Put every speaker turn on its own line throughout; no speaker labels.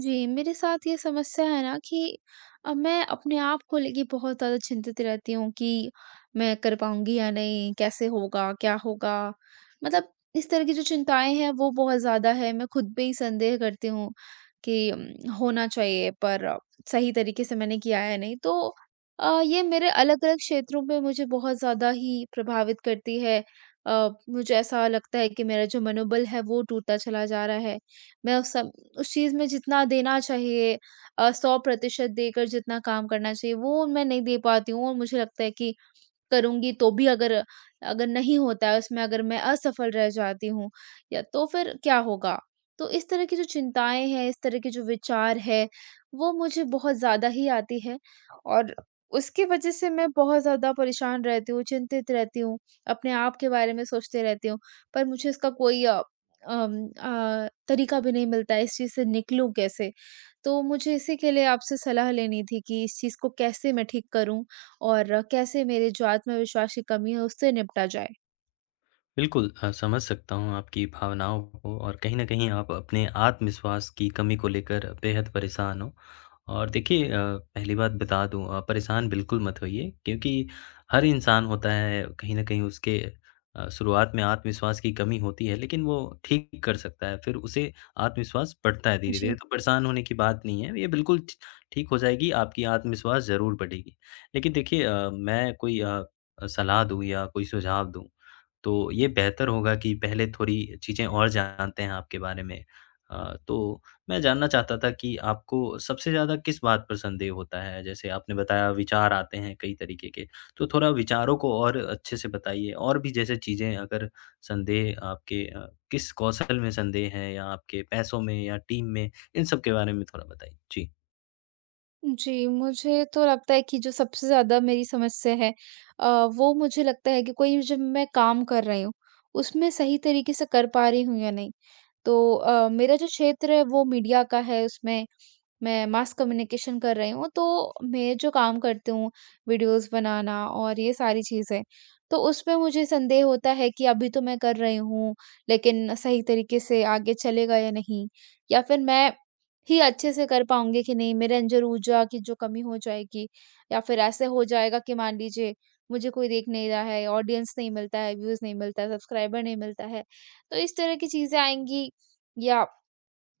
जी, मेरे साथ ये समस्या है ना कि अब मैं अपने आप को लेके बहुत ज़्यादा चिंतित रहती हूँ कि मैं कर पाऊँगी या नहीं? कैसे होगा? क्या होगा? मतलब इस तरह की जो चिंताएँ हैं वो बहुत ज़्यादा है। मैं खुद पे ही संदेह करती हूँ कि होना चाहिए पर सही तरीके से मैंने किया है नहीं। तो ये मेरे अलग-अलग क्षेत्रों पे मुझे बहुत ज़्यादा ही प्रभावित करती है। मुझे ऐसा लगता है कि मेरा जो मनोबल है वो टूटता चला जा रहा है। मैं उस सम उस चीज़ में जितना देना चाहिए 100% देकर जितना काम करना चाहिए वो मैं नहीं दे पाती हूँ और मुझे लगता है कि करूँगी तो भी अगर अगर नहीं होता है उसमें अगर मैं असफल रह जाती हूँ या तो फिर क्या होगा? तो इस तरह की जो चिंताएँ हैं, इस तरह के जो विचार है, वो मुझे बहुत ज़्यादा ही आती है और उसकी वज़ह से मैं बहुत ज़्यादा परेशान रहती हूँ, चिंतित रहती हूँ, अपने आप के बारे में सोचते रहती हूँ। पर मुझे इसका कोई तरीका भी नहीं मिलता है, इस चीज़ से निकलूँ कैसे? तो मुझे इसी के लिए आपसे सलाह लेनी थी कि इस चीज़ को कैसे मैं ठीक करूँ? और कैसे मेरे जो आत्मविश्वास की कमी है उससे निपटा जाए?
बिल्कुल समझ सकता हूँ आपकी भावनाओं को और कहीं न कहीं आप अपने आत्मविश्वास की कमी को लेकर बेहद परेशान हो। और देखिए पहली बात बता दूँ परेशान बिल्कुल मत होइए क्योंकि हर इंसान होता है कहीं न कहीं उसके शुरुआत में आत्मविश्वास की कमी होती है लेकिन वो ठीक कर सकता है, फिर उसे आत्मविश्वास बढ़ता है धीरे-धीरे।
जी,
तो परेशान होने की बात नहीं है, ये बिल्कुल ठ ठीक हो जाएगी, आपकी आत्मविश्वास ज़रूर बढ़ेगी। लेकिन देखिए मैं कोई सलाह दूँ या कोई सुझाव दूँ तो ये बेहतर होगा कि पहले थोड़ी चीज़ें और जानते हैं आपके बारे में। तो मैं जानना चाहता था कि आपको सबसे ज़्यादा किस बात पर संदेह होता है? जैसे आपने बताया विचार आते हैं कई तरीके के, तो थोड़ा विचारों को और अच्छे से बताइए और भी जैसे चीज़ें अगर संदेह आपके किस कौशल में संदेह है या आपके पैसों में या टीम में, इन सब के बारे में थोड़ा बताइए? जी।
जी, मुझे तो लगता है कि जो सबसे ज़्यादा मेरी समस्या है वो मुझे लगता है कि कोई जब मैं काम कर रही हूँ, उसमें सही तरीके से कर पा रही हूँ या नहीं। तो मेरा जो क्षेत्र है वो मीडिया का है उसमें मैं मास कम्युनिकेशन कर रही हूँ, तो मैं जो काम करती हूँ, वीडियोज़ बनाना और ये सारी चीज़ें, तो उसमें मुझे संदेह होता है कि अभी तो मैं कर रही हूँ, लेकिन सही तरीके से आगे चलेगा या नहीं? या फिर मैं ही अच्छे से कर पाऊँगी कि नहीं? मेरे अंदर ऊर्जा की जो कमी हो जाएगी या फिर ऐसे हो जाएगा कि मान लीजिए, मुझे कोई देख नहीं रहा है, ऑडियंस नहीं मिलता है, व्यूज़ नहीं मिलता है, सब्सक्राइबर नहीं मिलता है, तो इस तरह की चीज़ें आएँगी या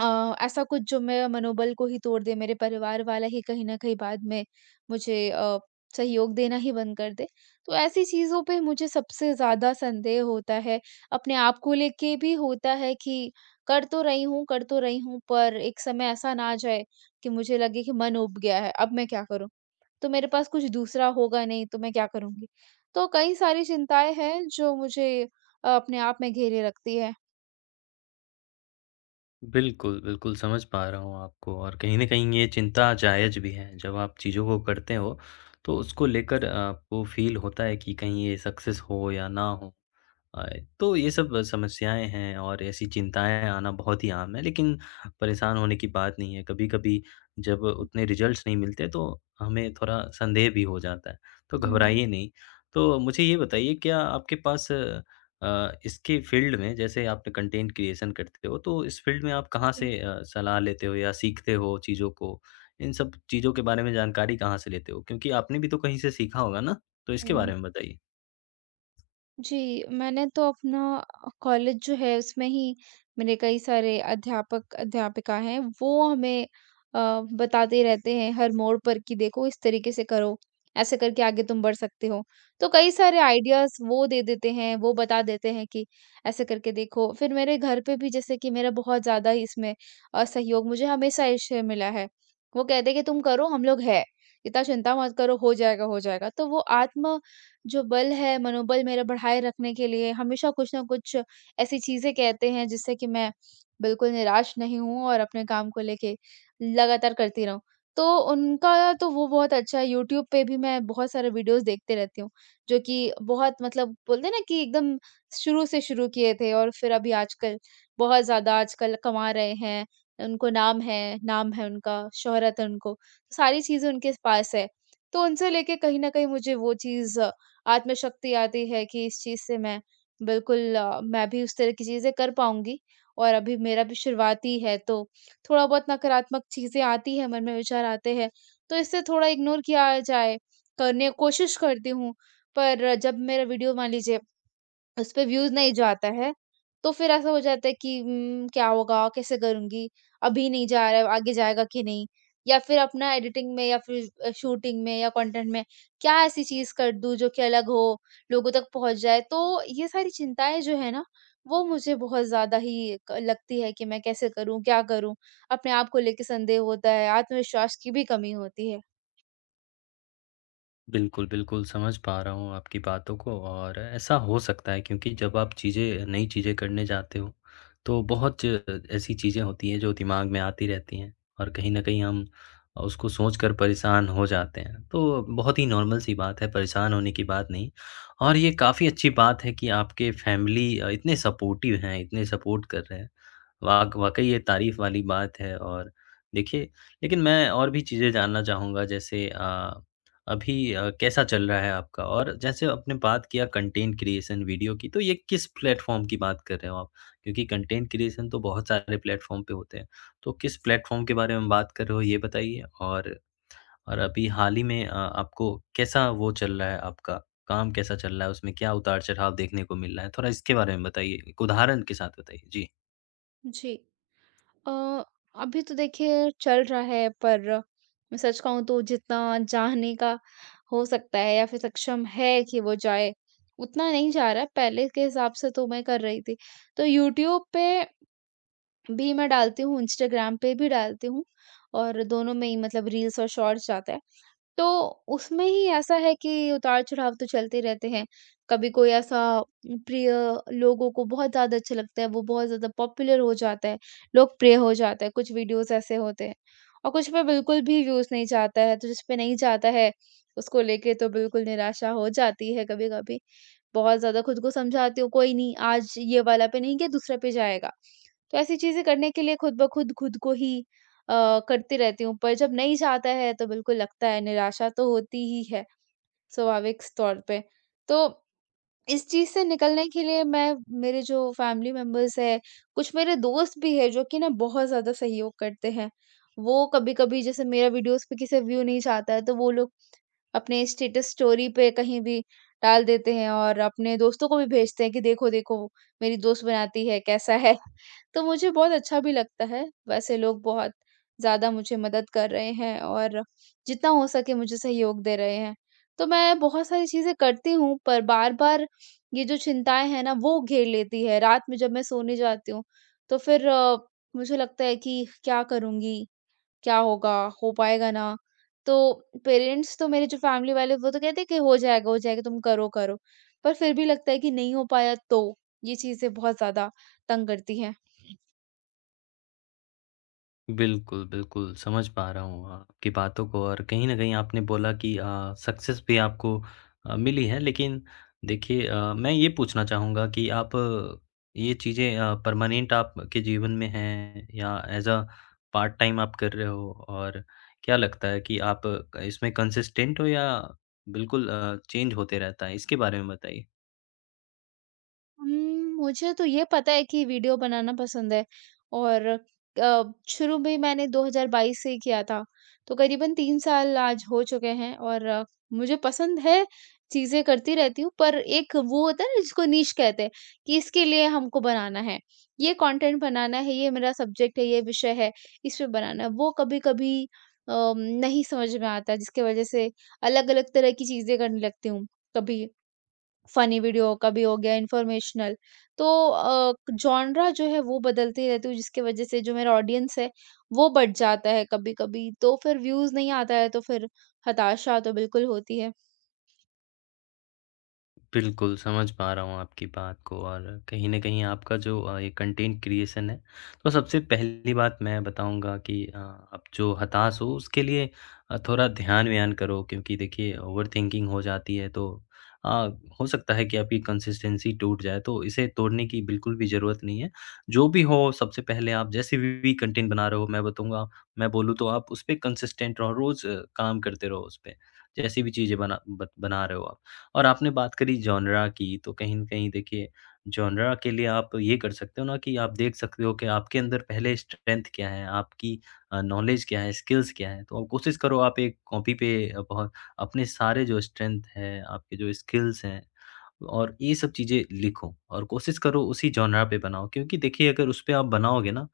ऐसा कुछ जो मेरा मनोबल को ही तोड़ दे, मेरे परिवार वाला ही कहीं न कहीं बाद में मुझे सहयोग देना ही बंद कर दे। तो ऐसी चीज़ों पे मुझे सबसे ज़्यादा संदेह होता है, अपने आप को लेके भी होता है कि कर तो रही हूँ, पर एक समय ऐसा ना आ जाए कि मुझे लगे कि मन ऊब गया है, अब मैं क्या करूँ? तो मेरे पास कुछ दूसरा होगा नहीं, तो मैं क्या करूँगी? तो कई सारी चिंताएँ हैं जो मुझे अपने आप में घेरे रखती है।
बिल्कुल, बिल्कुल समझ पा रहा हूँ आपको और कहीं न कहीं ये चिंता जायज़ भी है। जब आप चीज़ों को करते हो, तो उसको लेकर आपको फ़ील होता है कि कहीं ये सक्सेस हो या ना हो। अ, तो ये सब समस्याएँ हैं और ऐसी चिंताएँ आना बहुत ही आम है, लेकिन परेशान होने की बात नहीं है। कभी-कभी जब उतने रिज़ल्ट्स नहीं मिलते तो हमें थोड़ा संदेह भी हो जाता है, तो
हुँ,
घबराइए नहीं। तो मुझे ये बताइए क्या आपके पास इसके फ़ील्ड में जैसे आपने कंटेंट क्रिएशन करते हो तो इस फ़ील्ड में आप कहाँ
जी।
से सलाह लेते हो या सीखते हो चीज़ों को? इन सब चीज़ों के बारे में जानकारी कहाँ से लेते हो? क्योंकि आपने भी तो कहीं से सीखा होगा ना? तो इसके
हुँ।
बारे में बताइए।
जी, मैंने तो अपना कॉलेज जो है उसमें ही मेरे कई सारे अध्यापक, अध्यापिका हैं वो हमें अ, बताते रहते हैं हर मोड़ पर कि देखो इस तरीके से करो, ऐसे करके आगे तुम बढ़ सकते हो। तो कई सारे आइडियाज़ वो दे देते हैं, वो बता देते हैं कि ऐसे करके देखो। फिर मेरे घर पे भी जैसे कि मेरा बहुत ज़्यादा ही इसमें सहयोग मुझे हमेशा इससे मिला है। वो कहते हैं कि तुम करो हम लोग हैं, इतना चिंता मत करो हो जाएगा, हो जाएगा। तो वो आत्म जो बल है, मनोबल मेरा बढ़ाए रखने के लिए हमेशा कुछ ना कुछ ऐसी चीज़ें कहते हैं जिससे कि मैं बिल्कुल निराश नहीं हूँ और अपने काम को लेके लगातार करती रहूँ। तो उनका तो वो बहुत अच्छा है, यूट्यूब पे भी मैं बहुत सारे वीडियोज़ देखते रहती हूँ, जो कि बहुत मतलब बोलते हैं ना कि एकदम शुरू किए थे और फिर अभी आजकल बहुत ज़्यादा आजकल कमा रहे हैं, उनको नाम है उनका, शोहरत है उनको, तो सारी चीज़ें उनके पास है। तो उनसे लेके कहीं न कहीं मुझे वो चीज़ आत्मशक्ति आती है कि इस चीज़ से मैं बिल्कुल मैं भी उस तरह की चीज़ें कर पाऊँगी और अभी मेरा भी शुरुआती है तो थोड़ा बहुत नकारात्मक चीज़ें आती हैं, मन में विचार आते हैं, तो इससे थोड़ा इग्नोर किया जाए, करने कोशिश करती हूँ। पर जब मेरा वीडियो मान लीजिए उसपे व्यूज़ नहीं जो आता है, तो फिर ऐसा हो जाता है कि क्या होगा? कैसे करूँगी? अभी नहीं जा रहा है, आगे जाएगा कि नहीं? या फिर अपना एडिटिंग में या फिर शूटिंग में या कंटेंट में क्या ऐसी चीज़ कर दूँ जो कि अलग हो, लोगों तक पहुँच जाए? तो ये सारी चिंताएँ जो है ना, वो मुझे बहुत ज़्यादा ही क लगती है कि मैं कैसे करूँ, क्या करूँ? अपने आप को लेके संदेह होता है, आत्मविश्वास की भी कमी होती है।
बिल्कुल, बिल्कुल, समझ पा रहा हूँ आपकी बातों को और ऐसा हो सकता है क्योंकि जब आप चीज़ें नई चीज़ें करने जाते हो, तो बहुत च ऐसी चीज़ें होती हैं जो दिमाग में आती रहती हैं और कहीं न कहीं हम उसको सोच कर परेशान हो जाते हैं। तो बहुत ही नॉर्मल-सी बात है, परेशान होने की बात नहीं और ये काफ़ी अच्छी बात है कि आपके फैमिली इतने सपोर्टिव हैं, इतने सपोर्ट कर रहे हैं। वाक़ई ये तारीफ़ वाली बात है और देखिए लेकिन मैं और भी चीज़ें जानना चाहूँगा जैसे अभी कैसा चल रहा है आपका? और जैसे आपने बात किया कंटेंट क्रिएशन वीडियो की, तो ये किस प्लेटफ़ॉर्म की बात कर रहे हो आप? क्योंकि कंटेंट क्रिएशन तो बहुत सारे प्लेटफ़ॉर्म पे होते हैं, तो किस प्लेटफ़ॉर्म के बारे में बात कर रहे हो ये बताइए? और अभी हाल ही में आपको कैसा वो चल रहा है आपका, काम कैसा चल रहा है? उसमें क्या उतार-चढ़ाव देखने को मिल रहा है? थोड़ा इसके बारे में बताइए, एक उदाहरण के साथ बताइए। जी।
जी। अ, अभी तो देखिए चल रहा है पर मैं सच कहूँ तो जितना जाने का हो सकता है या फिर सक्षम है कि वो जाए, उतना नहीं जा रहा है, पहले के हिसाब से तो मैं कर रही थी। तो यूट्यूब पे भी मैं डालती हूँ, इंस्टाग्राम पे भी डालती हूँ और दोनों में ही मतलब रील्स और शॉर्ट्स जाता है। तो उसमें ही ऐसा है कि उतार-चढ़ाव तो चलते रहते हैं। कभी कोई ऐसा प्रिय लोगों को बहुत ज़्यादा अच्छा लगता है, वो बहुत ज़्यादा पॉपुलर हो जाता है, लोकप्रिय हो जाता है, कुछ वीडियोज़ ऐसे होते हैं। और कुछ पे बिल्कुल भी व्यूज़ नहीं जाता है, तो जिस पे नहीं जाता है, उसको लेके तो बिल्कुल निराशा हो जाती है कभी-कभी। बहुत ज़्यादा खुद को समझाती हूँ, कोई नहीं आज ये वाला पे नहीं गया दूसरे पे जाएगा। तो ऐसी चीज़ें करने के लिए खुद-ब-खुद खुद खुद को ही करती रहती हूँ, पर जब नहीं जाता है तो बिल्कुल लगता है निराशा तो होती ही है, स्वाभाविक स तौर पे। तो इस चीज़ से निकलने के लिए मैं मेरे जो फैमिली मेंबर्स हैं, कुछ मेरे दोस्त भी हैं जो कि ना बहुत ज़्यादा सहयोग करते हैं। वो कभी-कभी जैसे मेरा वीडियोज़ पे किसी व्यू नहीं जाता है, तो वो लोग अपने स्टेटस स्टोरी पे कहीं भी डाल देते हैं और अपने दोस्तों को भी भेजते हैं कि देखो, देखो मेरी दोस्त बनाती है, कैसा है? तो मुझे बहुत अच्छा भी लगता है। वैसे लोग बहुत ज़्यादा मुझे मदद कर रहे हैं और जितना हो सके मुझे सहयोग दे रहे हैं। तो मैं बहुत सारी चीज़ें करती हूँ पर बार-बार ये जो चिंताएँ हैं ना वो घेर लेती है। रात में जब मैं सोने जाती हूँ तो फिर मुझे लगता है कि क्या करूँगी? क्या होगा? हो पाएगा ना? तो पेरेंट्स तो मेरे जो फैमिली वाले वो तो कहते हैं कि हो जाएगा तुम करो, करो। पर फिर भी लगता है कि नहीं हो पाया तो? ये चीज़ें बहुत ज़्यादा तंग करती हैं।
बिल्कुल, बिल्कुल, समझ पा रहा हूँ आपकी बातों को और कहीं न कहीं आपने बोला कि सक्सेस भी आपको मिली है लेकिन देखिए मैं ये पूछना चाहूँगा कि आप ये चीज़ें परमानेंट आपके जीवन में हैं या ऐज़ अ पार्ट टाइम आप कर रहे हो? और क्या लगता है कि आप इसमें कंसिस्टेंट हो या बिल्कुल चेंज होते रहता है? इसके बारे में बताइए।
उम, मुझे तो ये पता है कि वीडियो बनाना पसंद है और अ, शुरू में मैंने 2022 से ही किया था, तो करीबन 3 साल आज हो चुके हैं और मुझे पसंद है, चीज़ें करती रहती हूँ पर एक वो होता है ना जिसको नीश कहते हैं, कि इसके लिए हमको बनाना है। ये कंटेंट बनाना है, ये मेरा सब्जेक्ट है, ये विषय है, इस पे बनाना है। वो कभी-कभी नहीं समझ में आता जिसकी वजह से अलग-अलग तरह की चीज़ें करने लगती हूँ, कभी फ़नी वीडियो का भी हो गया, इन्फॉर्मेशनल। तो जॉनरा जो है वो बदलती रहती हूँ जिसकी वज़ह से जो मेरा ऑडियंस है, वो बढ़ जाता है कभी-कभी, तो फिर व्यूज़ नहीं आता है तो फिर हताशा तो बिल्कुल होती है।
बिल्कुल, समझ पा रहा हूँ आपकी बात को और कहीं न कहीं आपका जो ये कंटेंट क्रिएशन है, तो सबसे पहली बात मैं बताऊँगा कि आप जो हताश हो उसके लिए थोड़ा ध्यान-व्यान करो क्योंकि देखिए ओवरथिंकिंग हो जाती है तो अ, हो सकता है कि आपकी कंसिस्टेंसी टूट जाए, तो इसे तोड़ने की बिल्कुल भी ज़रूरत नहीं है। जो भी हो सबसे पहले आप जैसे भी कंटेंट बना रहे हो मैं बताऊँगा मैं बोलूँ तो आप उस पे कंसिस्टेंट रहो, रोज़ काम करते रहो उस पे, जैसी भी चीज़ें बना रहे हो आप। और आपने बात करी जॉनरा की, तो कहीं न कहीं देखिए जॉनरा के लिए आप ये कर सकते हो ना कि आप देख सकते हो कि आपके अंदर पहले स्ट्रेंथ क्या है, आपकी नॉलेज क्या है, स्किल्स क्या है। तो आप कोशिश करो आप एक कॉपी पे अ, बहुत अपने सारे जो स्ट्रेंथ है, आपके जो स्किल्स हैं और ये सब चीज़ें लिखो और कोशिश करो उसी जॉनरा पे बनाओ क्योंकि देखिए अगर उस पे आप बनाओगे ना,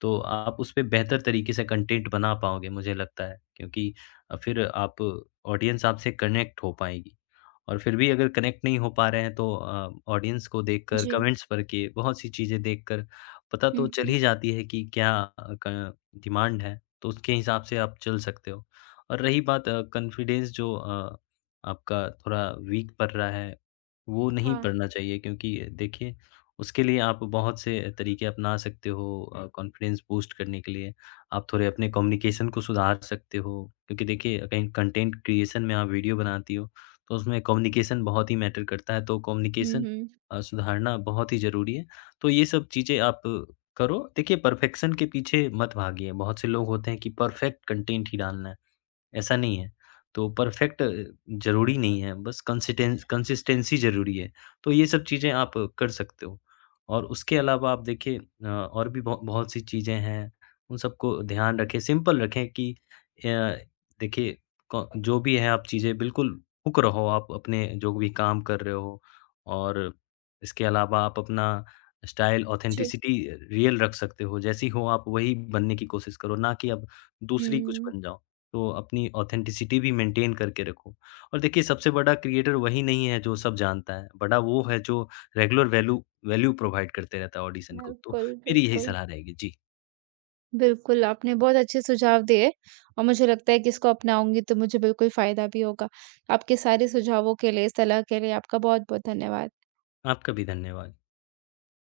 तो आप उस पे बेहतर तरीके से कंटेंट बना पाओगे मुझे लगता है क्योंकि फिर आप ऑडियंस आपसे कनेक्ट हो पाएगी। और फिर भी अगर कनेक्ट नहीं हो पा रहे हैं तो ऑडियंस को देखकर,
जी।
कमेंट्स पढ़ के, बहुत सी चीज़ें देखकर पता तो
हुँ,
चल
हुँ।
ही जाती है कि क्या क डिमांड है, तो उसके हिसाब से आप चल सकते हो। और रही बात कॉन्फिडेंस जो आपका थोड़ा वीक पड़ रहा है, वो नहीं
हाँ।
पड़ना चाहिए क्योंकि देखिए उसके लिए आप बहुत से तरीके अपना सकते हो कॉन्फिडेंस बूस्ट करने के लिए। आप थोड़े अपने कम्युनिकेशन को सुधार सकते हो, क्योंकि देखिए कहीं कंटेंट क्रिएशन में आप वीडियो बनाती हो तो उसमें कम्युनिकेशन बहुत ही मैटर करता है, तो
हुँ,
कम्युनिकेशन
हुँ।
सुधारना बहुत ही ज़रूरी है। तो ये सब चीज़ें आप करो। देखिए, परफ़ेक्शन के पीछे मत भागिए। बहुत से लोग होते हैं कि परफ़ेक्ट कंटेंट ही डालना है। ऐसा नहीं है। तो परफेक्ट ज़रूरी नहीं है, बस कंसिटेंस कंसिस्टेंसी ज़रूरी है। तो ये सब चीज़ें आप कर सकते हो। और उसके अलावा आप देखिए और भी बहुत सी चीज़ें हैं, उन सबको ध्यान रखें, सिंपल रखें कि अ, देखिए क जो भी है आप चीज़ें बिल्कुल हुक रहो आप अपने जो भी काम कर रहे हो और इसके अलावा आप अपना स्टाइल,
जी।
ऑथेंटिसिटी रियल रख सकते हो। जैसी हो आप वही बनने की कोशिश करो, ना कि आप दूसरी कुछ
हुँ।
बन जाओ। तो अपनी ऑथेंटिसिटी भी मेंटेन करके रखो। और देखिए सबसे बड़ा क्रिएटर वही नहीं है जो सब जानता है, बड़ा वो है जो रेगुलर वैल्यू वैल्यू प्रोवाइड करते रहता है ऑडिशन को। तो
बिल्कुल,
मेरी यही
बिल्कुल।
सलाह रहेगी। जी,
बिल्कुल, आपने बहुत अच्छे सुझाव दिए और मुझे लगता है कि इसको अपनाऊँगी तो मुझे बिल्कुल फ़ायदा भी होगा। आपके सारे सुझावों के लिए, सलाह के लिए आपका बहुत-बहुत धन्यवाद।
आपका भी धन्यवाद।